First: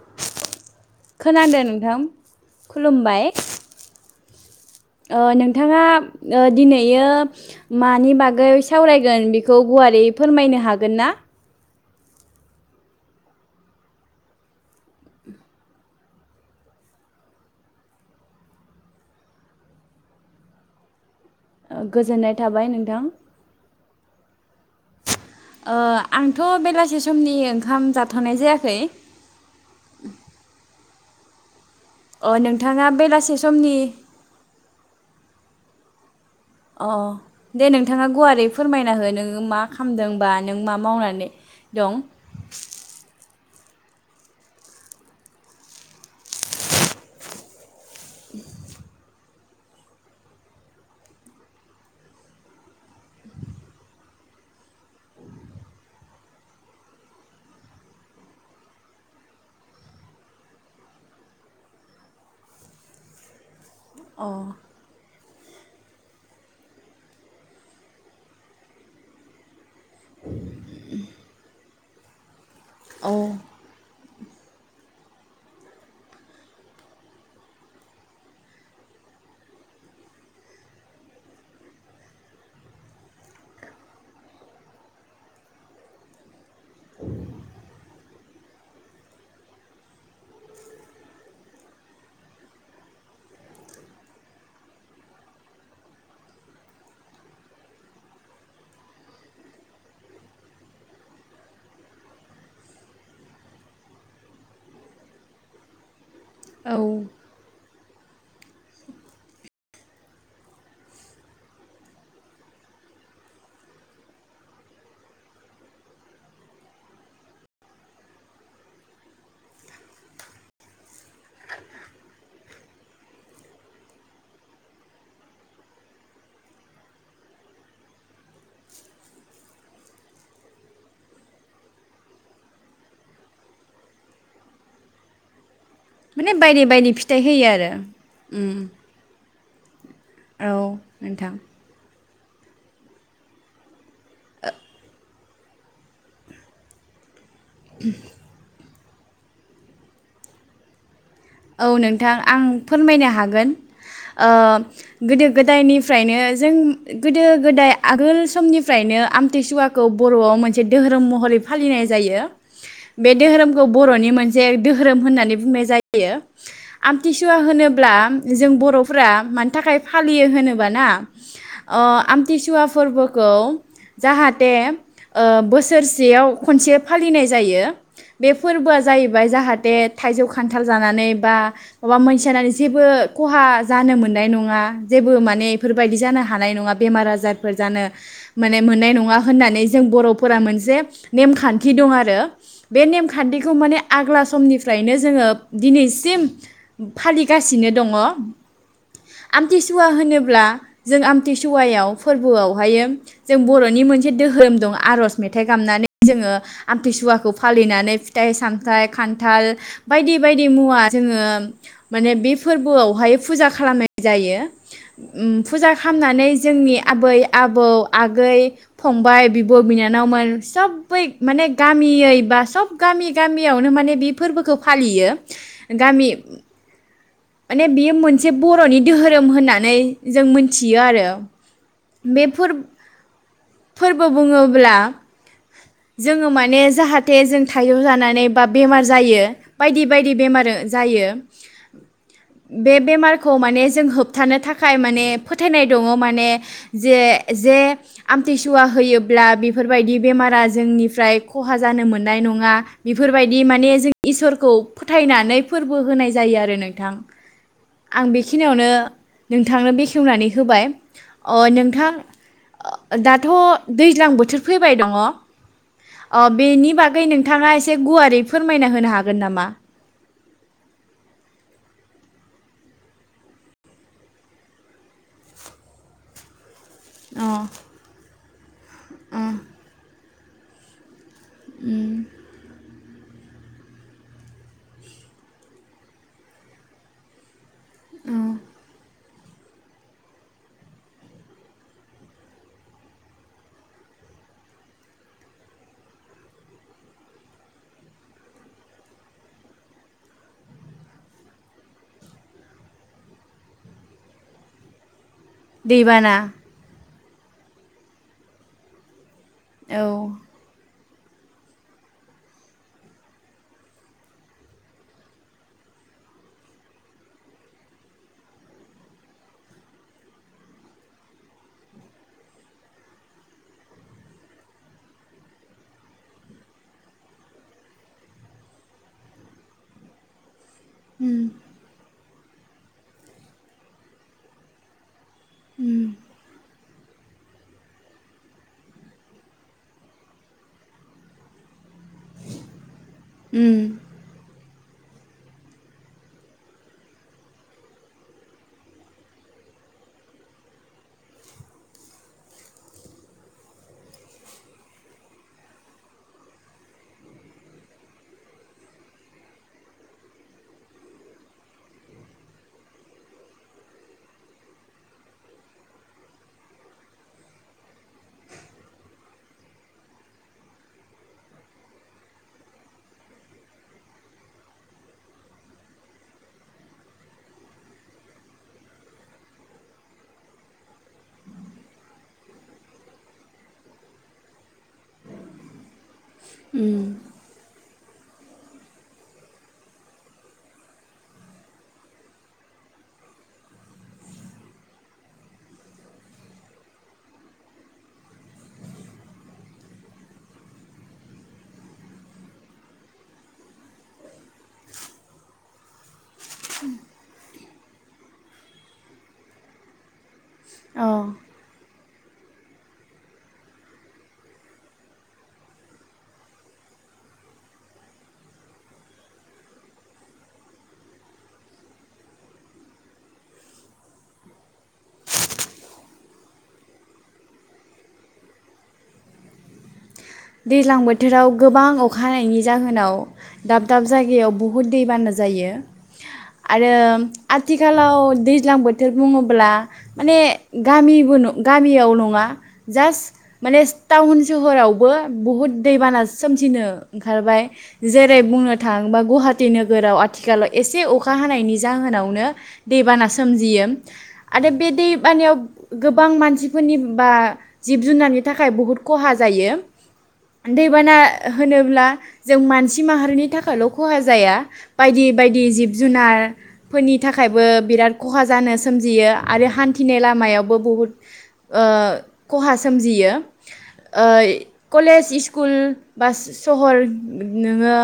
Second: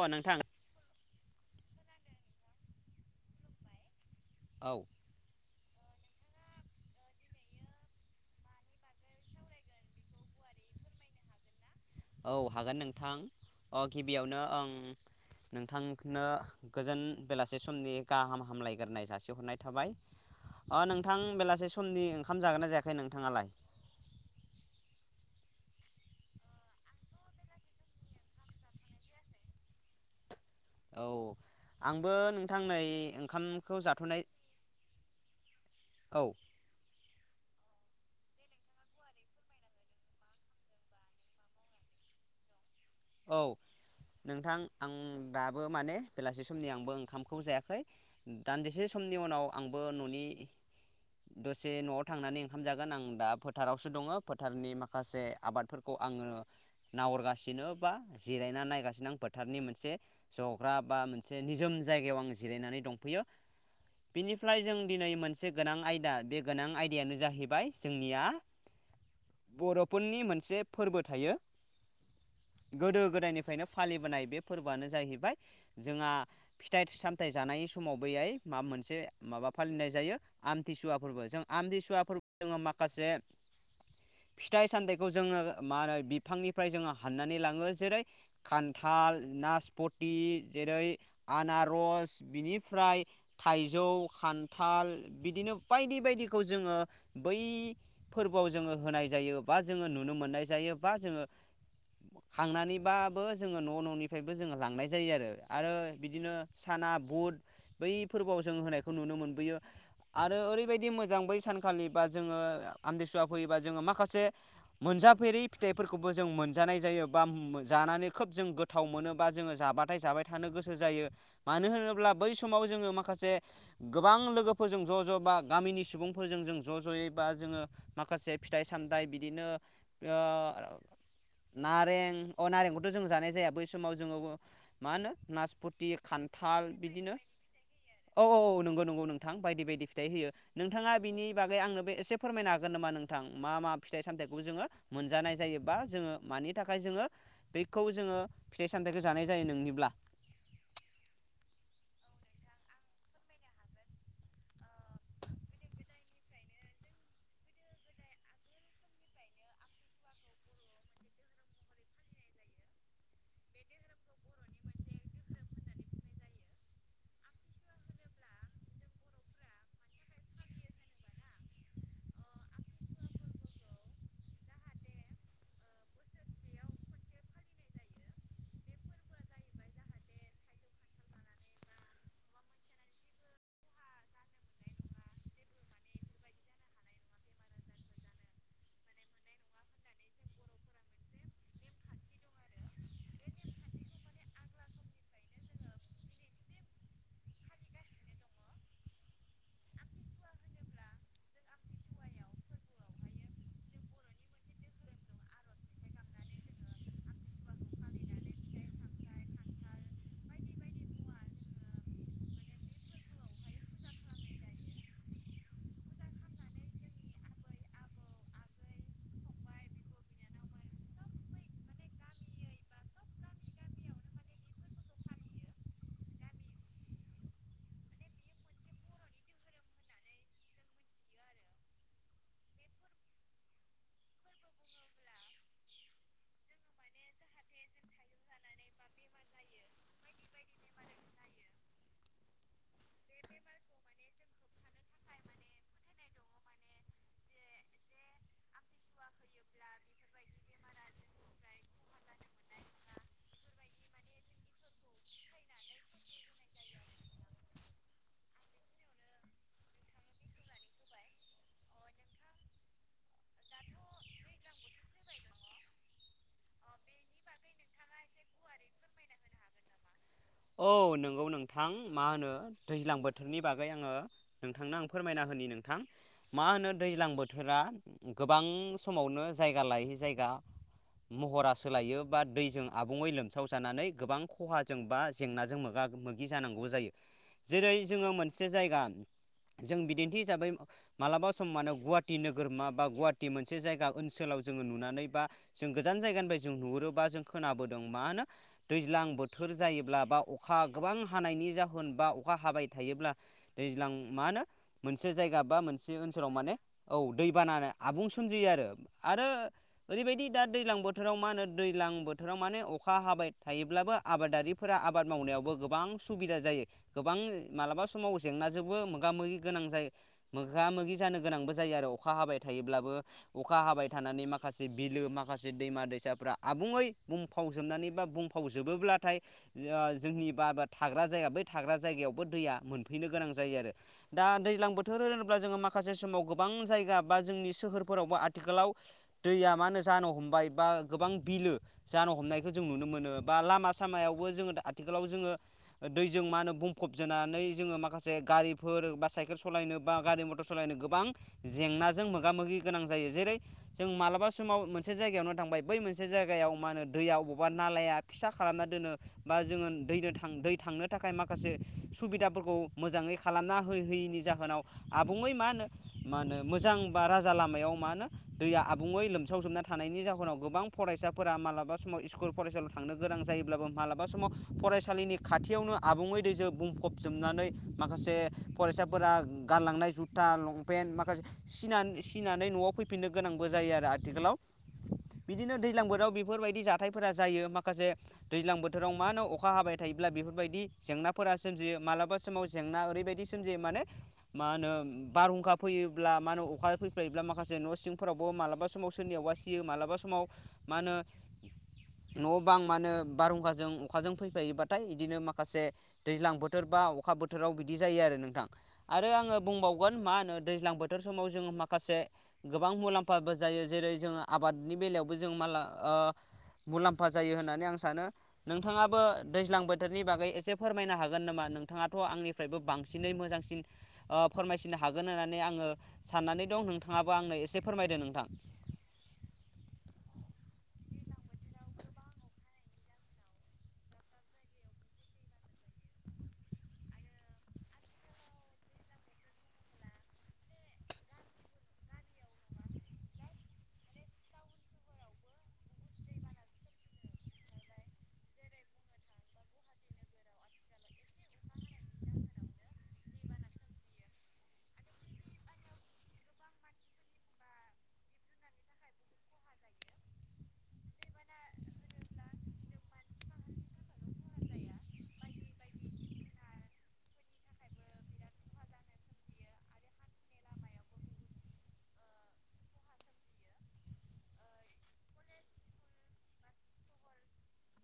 अ नोंथां खोनादों नोंथां? खुलुमबाय। औ ओ नों नोंथाङा ओ दिनैयो मानि बागै सावरायगोन बेखौ गुवारै फोरमायनो हागोन ना? औ हागोन नोंथां अ गिबियावनो ओं नोंथांनो गोजोन बेलासे समनि गाहाम हामलायग्रोनाय जासिहरनाय थाबाय अ नोंथां बेलासे ओ समनि गोजोननाय ओंखाम जागोन थाबाय ना जायाखै नोंथां नोंथाङालाय? ओ आंथ' बेलासि समनि ओंखाम जाथ'नाय जायाखै। औ। आंबो अ नोंथां नै नोंथाङा बेलासे समनि ओंखामखौ जाथ'नाय औ। अ दे नोंथाङा गुवारै फोरमायना हो नोङो मा खामदों बा नों मा मावनानै दं? औ नोंथां आं दाबो माने बेलासि समनि आंबो ओंखामखौ जायाखै। दान्दिसे समनि उनाव आंबो न'नि दसे न'आव थांनानै ओंखाम जागोन आं दा फोथारावसो दङ फोथारनि माखासे आबादफोरखौ आङो नाहरगासिनो बा जिरायना नायगासिनो आं फोथारनि मोनसे जग्रा बा मोनसे निजोम जायगायाव आं जिरायनानै दंफैयो। अ बिनिफ्राय जों दिनै मोनसे गोनां आयदा बे गोनां आयदायानो जाहैबाय जोंनिया बर' पुननि मोनसे फोरबो थायो। गोदो औ गोदायनिफ्रायनो फालिबोनाय बे फोरबोआनो जाहैबाय जोंहा फिथाइ सामथाइ जानाय समाव बैहाय माबा मोनसे माबा फालिनाय जायो आमथिसुवा फोरबो जों आमथिसुवा फोरबो जोङो माखासे फिथाइ सामथाइखौ जोङो मानो बिफांनिफ्राय जोङो हाननानै लाङ जोंङो जेरै खान्थाल नासपथि जेरै आनारस बिनिफ्राय थाइजौ खान्थाल बिदिनो बायदि बायदिखौ जोङो बै फोरबोआव जोङो होनाय जायो बा जोङो नुनो मोननाय जायो बा जोङो खांनानैबाबो जोङो न' न'निफ्रायबो जोङो लांनाय जायो आरो आरो बिदिनो औ साना बुट बै फोरबोआव जोङो होनायखौ नुनो मोनबोयो आरो ओरैबायदि मोजां बै सानखालि बा जोङो आमथिसुवा फैयोबा जोङो माखासे मोनजाफेरै फिथाइफोरखौबो जों मोनजानाय जायो। बा मो-जानानै खोब जों गोथाव मोनो बा जोङो जाबाथाय जाबाय थानो गोसो जायो मानो होनोब्ला बै समाव जोङो माखासे गोबां लोगोफोरजों ज' ज' बा गामिनि सुबुंफोरजों जों ज' ज'यै बा जोङो माखासे फिथाइ सामथायाइ बिदिनो उह नाथ रें अ नारेंखौथ' जों जानाय जाया बै समाव जोंङो मा होनो नासपुत थि माने बायदि खान्थाल बायदि बिदिनो फिथाइ होयो आरो औ औ उम औ नोंगौ नंगौ नों। थां बायदि बायदि। फिथाइ होयो औ नोंथाङा बिनि नोंथां बागै आंनो बो एसे फोरमायनो हागोन नामा नोंथां मा मा फिथाइ सामथाइखौबो जोङो मोनजानाय जायोबा जोङो मानि थाखाय जोङो। बेखौ जोङो फरेस। सामथाइखौ जानाय जायो नोंनिब्ला। औ नोंथां आं फोरमायनो हागोन उह गोदो गोदायनिफ्रायनो जों गोदो गोदाय आगोल समनिफ्रायनो आमथिसुवाखौ बर'आव मोनसे दोहोरोम महरै फालिनाय जायो बे दोहोरोमखौ बर'नि मोनसे दोहोरोम होननानै बुंनाय जाय यो आमथिसुवा होनोब्ला जों बर'फोरा मानि थाखाय फालियो होनोबा ना अ आमथिसुवा फोरबोखौ जाहाथे उह बोसोरसेयाव खनसे फालिनाय जायो बे फोरबोआ जाहैबाय जाहाथे थाइजौ खान्थ थाल जानानै बा माबा मोनसे जानानै जेबो खहा जानो मोननाय नङा जेबो माने एफोरबायदि जानो हानाय नङा बेमार आजारफोर जानो माने मोननाय नङा होननानै जों बर'फोरा मोनसे नेमखान्थि दं आरो बे नेमखान्थिखौ माने आग्ला समनिफ्रायनो जोङो दिनैसिम फालिगासिनो दङ आमथिसुवा होनोब्ला जों आमथिसुवायाव फोरबोआवहायो जों बर'नि मोनसे दोहोरोम दं आर'ज मेथाइ गामनानै जोङो आमथिसुवाखौ फालिनानै फिथाइ सामथाइ खान्थाल बायदि बायदि मुवा जोङो माने बे फोरबोआवहाय फुजा खालामनाय जायो उम फुजा खालामनानै जोंनि आबै आबौ आगै फंबाइ बिब' बिनानावमोन सबै माने गामियै बा सब गामि गामियावनो माने बे फोरबोखौ फालियो। गामि। माने बियो मोनसे बर'नि दोहोरोम होननानै जों मोनथियो आरो बे फोर-फोरबो बुङोब्ला जोङो माने जाहाथे जों थाइजौ जानानै बा बेमार जायो बायदि बायदि बेमारो जायो। बे बेमारखौ माने जों होबथानो थाखाय माने फोथायनाय दङ माने जे जे आमथिसुवा होयोब्ला बिफोरबायदि बेमारा जोंनिफ्राय खहा जानो मोननाय नङा बिफोरबायदि माने जों इसोरखौ फोथायनानै फोरबो होनाय जायो आरो नोंथां। आं बेखिनियावनो नोंथांनो बेखेवनानै होबाय अ नोंथां दाथ' दैज्लां बोथोर फैबाय दङ अ बेनि बागै नोंथाङा एसे गुवारै फोरमायना होनो हागोन नामा? औ नोंगौ नोंथां मा होनो दैज्लां बोथोरनि बागै आङो नोंथांनो आं फोरमायना होनि नोंथां मा होनो दैज्लां अ बोथोरा गोबां। समावनो जायगा लायै जायगा दा। महरा सोलायो बा दैजों। आबुङै लोमसाव जानानै गोबां खहाजों बा जेंनाजों मोगा मोगि जानांगौ जायो। जेरै जोङो मोनसे जायगा जों बिदिन्थि हिसाबै मालाबा सम मान गुवाहाटि नोगोरमा बा गुवाहाटि मोनसे जायगा ओनसोलाव जोङो नुनानै बा जों गोजान जायगानिफ्राय जों नुुरोबा जों खोनाबोदों मा होनो दैजां बोथोर जायोब्ला। बा अखा गोबां हानायनि जाहोन बा अखा हाबाय थायोब्ला दैजां मा होन मोनसे जाय। माबा मोनसे दैबाना ओनसोलाव माने। औ दै बानानो आबुं सोमजियो आरो। आरो औ ओरैबायदि दा दैज्लां बोथोर। बोथोराव मा होनो दैजलां बोथोराव माने अखा हाबाय थायोब्लाबो आबादारिफोराबाद। आबाद मावनायावबो गोबां सुबिदा जायो गोबां मालाबा समाव जेंनाजोंबो मोगा मोगि गोनां जायो मोगा मोगि जानो गोनांबो जायो आरो अखा हाबाय थायोब्लाबो अखा हाबाय थानानै माखासे बिलो माखासे दैमा दैसाफ्रा आबुङै बुंफावजोबनानै बा बुंफावजोबोब्लाथाय। जोंनि बाबाद। थाग्रा जायगा बै थाग्रा जायगायाव। दैया मोनफैनो गोनां जायो आरो दा दैजां बोथोर बोथोर होनोब्ला जोङो माखासे समाव गोबां जायगा जाया बा जोंनि सोहोरफोरावबो आथिखालाव दैया मा होनो जानो हमबाय बा गोबां बिलो जानो हमनायखौ जों नुनो मोनो बा उम लामा सामायाव जोङो आथिखालाव जोङो दैजों मा होनो बुंफब जानैनानै जोङो माखासे गारिफोर बा साइकेल सालायनो बा गारि मटर सालायनो गोबां जेंनाजों मोगा मोगि गोनां जायो जेरै जों मालाबा समाव मोनसे जायगायावनो थांबाय बै मोनसे जायगायाव मा होनो दैया अबावबा नालाया फिसा खालामना दोनो बा जोङो दैनो थां दै थांनो थाखाय माखासे सुबिदाफोरखौ मोजाङै खालामना हो होयैनि जाहोनाव आबुङै मा होनो मा होनो मोजां बा राजा लामायाव मा होनो दैया आबुङै लोमसावजोबना थानायनि जाहोनाव गोबां फरायसाफोरा मालाबा समाव स्कुल फरायसालियाव थांनो गोनां जायोब्लाबो मालाबा समाव फरायसालिनि खाथियावनो आबुङै दैजों बुंफबजोबनानै माखासे फरायसाफोरा गारलांनाय जुथा लंपेन्ट माखासे सिनानै न'आव फैफिननो गोनांबो जायो आरो आथिखालाव बिदिनो दैज्लां बोथाव बेफोरबायदि जाथायफोरा जायो माखासे दैज्लां बोथोराव मा होनो अखा हाबाय थायोब्ला बेफोरबायदि जेंनाफोरा सोमजियो मालाबा समाव जेंना ओरैबायदि सोमजियो माने मा होनो बारहुंखा फैयोब्ला मा होनो अखा फैफ्लायोब्ला माखासे न' सिंफोरावबो मालाबा समाव सोरनियावबा सियो मालाबा समाव मा होनो न' बां मा होनो बारहुंखाजों अखाजों फैफायोबाथाय बिदिनो माखासे दैज्लां बोथोर बा अखा बोथोराव बिदि जायो आरो नोंथां आरो आङो बुंबावगोन मा होनो दैज्लां बोथोर औ समाव जोङो मा माखासे गोबां मुलाम्फाबो जायो जेरै जोङो आबादनि बेलायावबो जों माला मुलाम्फा जायो होननानै आं सानो। नोंथाङाबो दैज्लां बोथोरनि बागै एसे फोरमायनो हागोन नामा नोंथाङाथ' आंनिफ्रायबो बांसिनै मोजांसिन फोरमायसिनो हागोन होननानै आङो साननानै दं नोंथाङाबो आंनो एसे फोरमायदो नोंथां दैज्लां बोथोराव गोबां अखा हानायनि जाहोनाव दाब दाब जायगायाव बहुद दैबाना जायो आरो आथिखालाव दैज्लां बोथोर बुङोब्ला माने गामिबो गामियाव नङा जास्ट माने टाउन सहरावबो बहुद दैबाना सोमजिनो ओंखारबाय जेरै बुंनो थाङोबा गुवाहाटि नोगोराव आथिखालाव एसे अखा हानायनि जाहोनावनो दैबाना सोमजियो आरो बे दैबानायाव गोबां मानसिफोरनि बा जिब जुनारनि थाखाय बहुद खहा जायो। दैबाना होनोब्ला जों मानसि माहारिनि थाखायल खहा जाया बायदि बायदि जिब जुनारफोरनि थाखायबो बिराद खहा जानो सोमजियो आरो हान्थिनाय लामायावबो बहुद ओ खहा सोमजियो ओइ कलेज स्कुल बा सहर नोङो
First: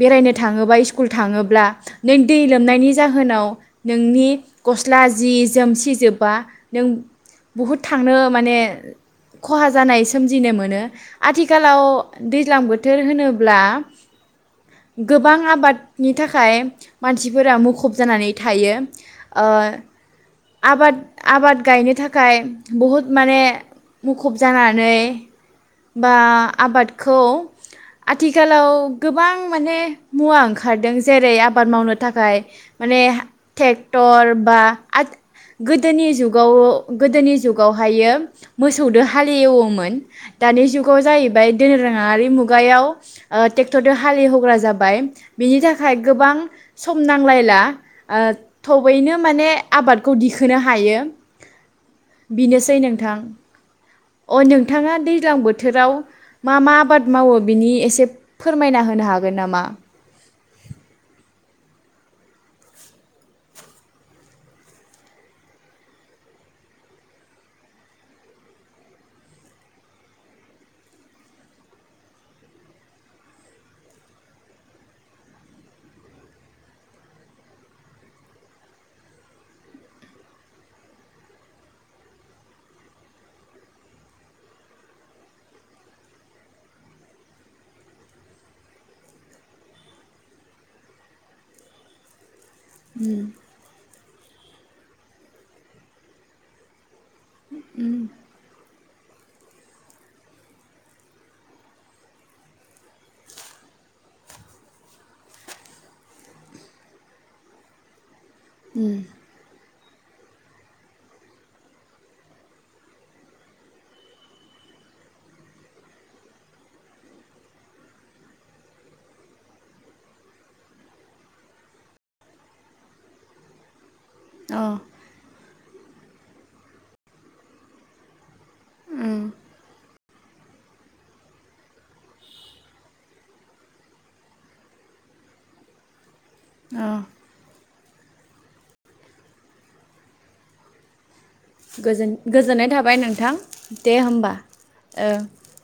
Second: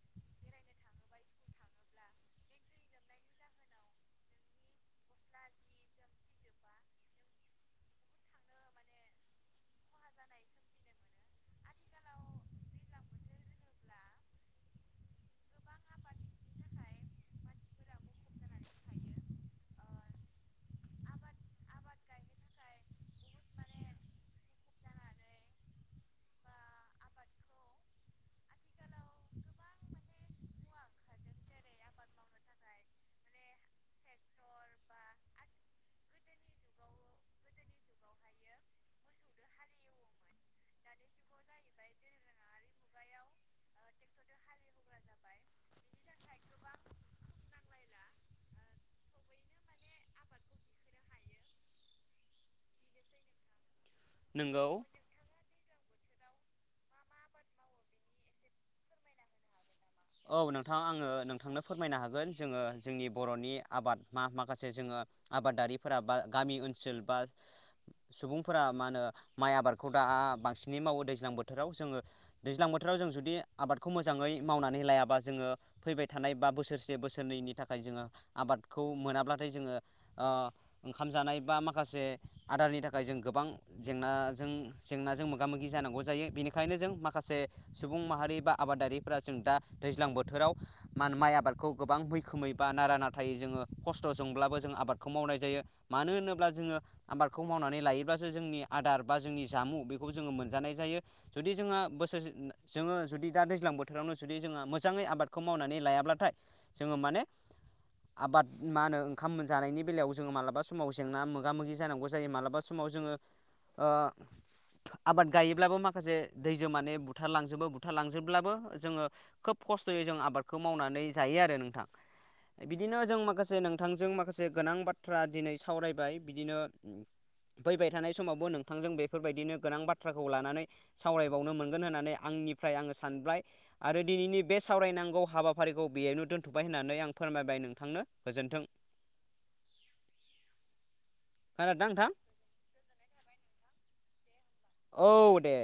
बेरायनो थाङोबा स्कुल थाङोब्ला नों दै लोमनायनि जाहोनाव नोंनि गस्ला जि जोमसिजोबबा नों बहुद थांनो माने खहा जानाय सोमजिनो मोनो। आथिखालाव दैज्लां बोथोर होनोब्ला गोबां आबादनि थाखाय मानसिफोरा मुखुब जानानै थायो ओ आबाद आबाद गायनो थाखाय बहुद माने मुखुब जानानै बा आबादखौ आथिखालाव गोबां माने मुवा ओंखारदों जेरै आबाद मावनो थाखाय माने ट्रेक्टर बा गोदोनि जुगाव गोदोनि जुगावहायो मोसौदो हालएवोमोन दानि जुग खौ जाहैबाय दोन रोङारि मुगायाव ट्रेक्टरजों हाल एवहग्रा जाबाय बिनि थाखाय गोबां सम नांलायला ओ थबैनो माने आबादखौ दिखोनो हायो बेनोसै नोंथां। अ नोंगौ नोंथाङा दैज्लां बोथ बोथोराव मा मा आबाद मावो बिनि एसे फोरमायना होनो हागोन नामा? औ नोंथां आङो नोंथांनो फोरमायनो हागोन जोङो जोंनि बर'नि आबाद मा माखासे जोङो आबादारिफोरा बा गामि ओनसोल बा सुबुंफोरा मा होनो माइ आबादखौ दा बांसिनै मावो दैज्लां बोथोराव जोङो दैज्लां बोथोराव जों जुदि आबादखौ मोजाङै मावनानै नानै लायाबा जोङो फैबाय थानाय बा बोसोरसे बोसोरनैनि थाखाय जोङो आबादखौ मोनाब्लाथाय जोङो ओंखाम जानाय बा माखासे आदारनि थाखाय जों गोबां जेंनाजों जेंनाजों मोगा मोगि जानांगौ जायो बेनिखायनो जों माखासे सुबुं माहारि बा आबादारिफ्रा जों दा दैज्लां बोथोराव मान माइ आबादखौ गोबां मैखोमै बा नारा नाथा जोङो खस्थ खस्थजोंब्लाबो जों आबादखौ मावनाय जायो मानो होनोब्ला जोङो आबादखौ मावनानै लायोब्लासो जोंनि आदार बा जोंनि जामुं बेखौ जोङो मोनजानाय जायो जुदि जोंहा बोसोरसे जोङो जुदि दा दैज्लां बोथोरावनो ज जुदि जोङो मोजाङै आबादखौ मावनानै लायाब्लाथाय जोङो माने आबाद मा होनो ओंखाम मोनजानायनि बेलायाव जोङो मालाबा समाव जेंना मोगा मोगि जानांगौ जायो मालाबा समाव जोङो आबाद गायोब्लाबो माखासे दैजों माने बुथार लांजोबो बुथारलांजोबब्लाबो जोङो खोब खस्थ'यै जों आबादखौ मावनानै जायो आरो नोंथां। बिदिनो जों माखासे नोंथ बिथांजों माखासे अ गोनां बाथ्रा दिनै सावरायबाय बिदिनो फैबाय थानाय समावबो नोंथांजों बेफोरबायदिनो गोनां बाथ्राखौ लानानै सावरायबावनो मोनगोन होननानै आंनिफ्राय आङो सानबाय। आरो दिनैनि बे सावरायनांगौ हाबाफारिखौ बेयोनो दोनथ'बाय अ होननानै आं फोरमायबाय नों थांनो गोजोनथों। गोजोन-गोजोननाय थाबाय नोंथां दे होमबा। ओं औ दे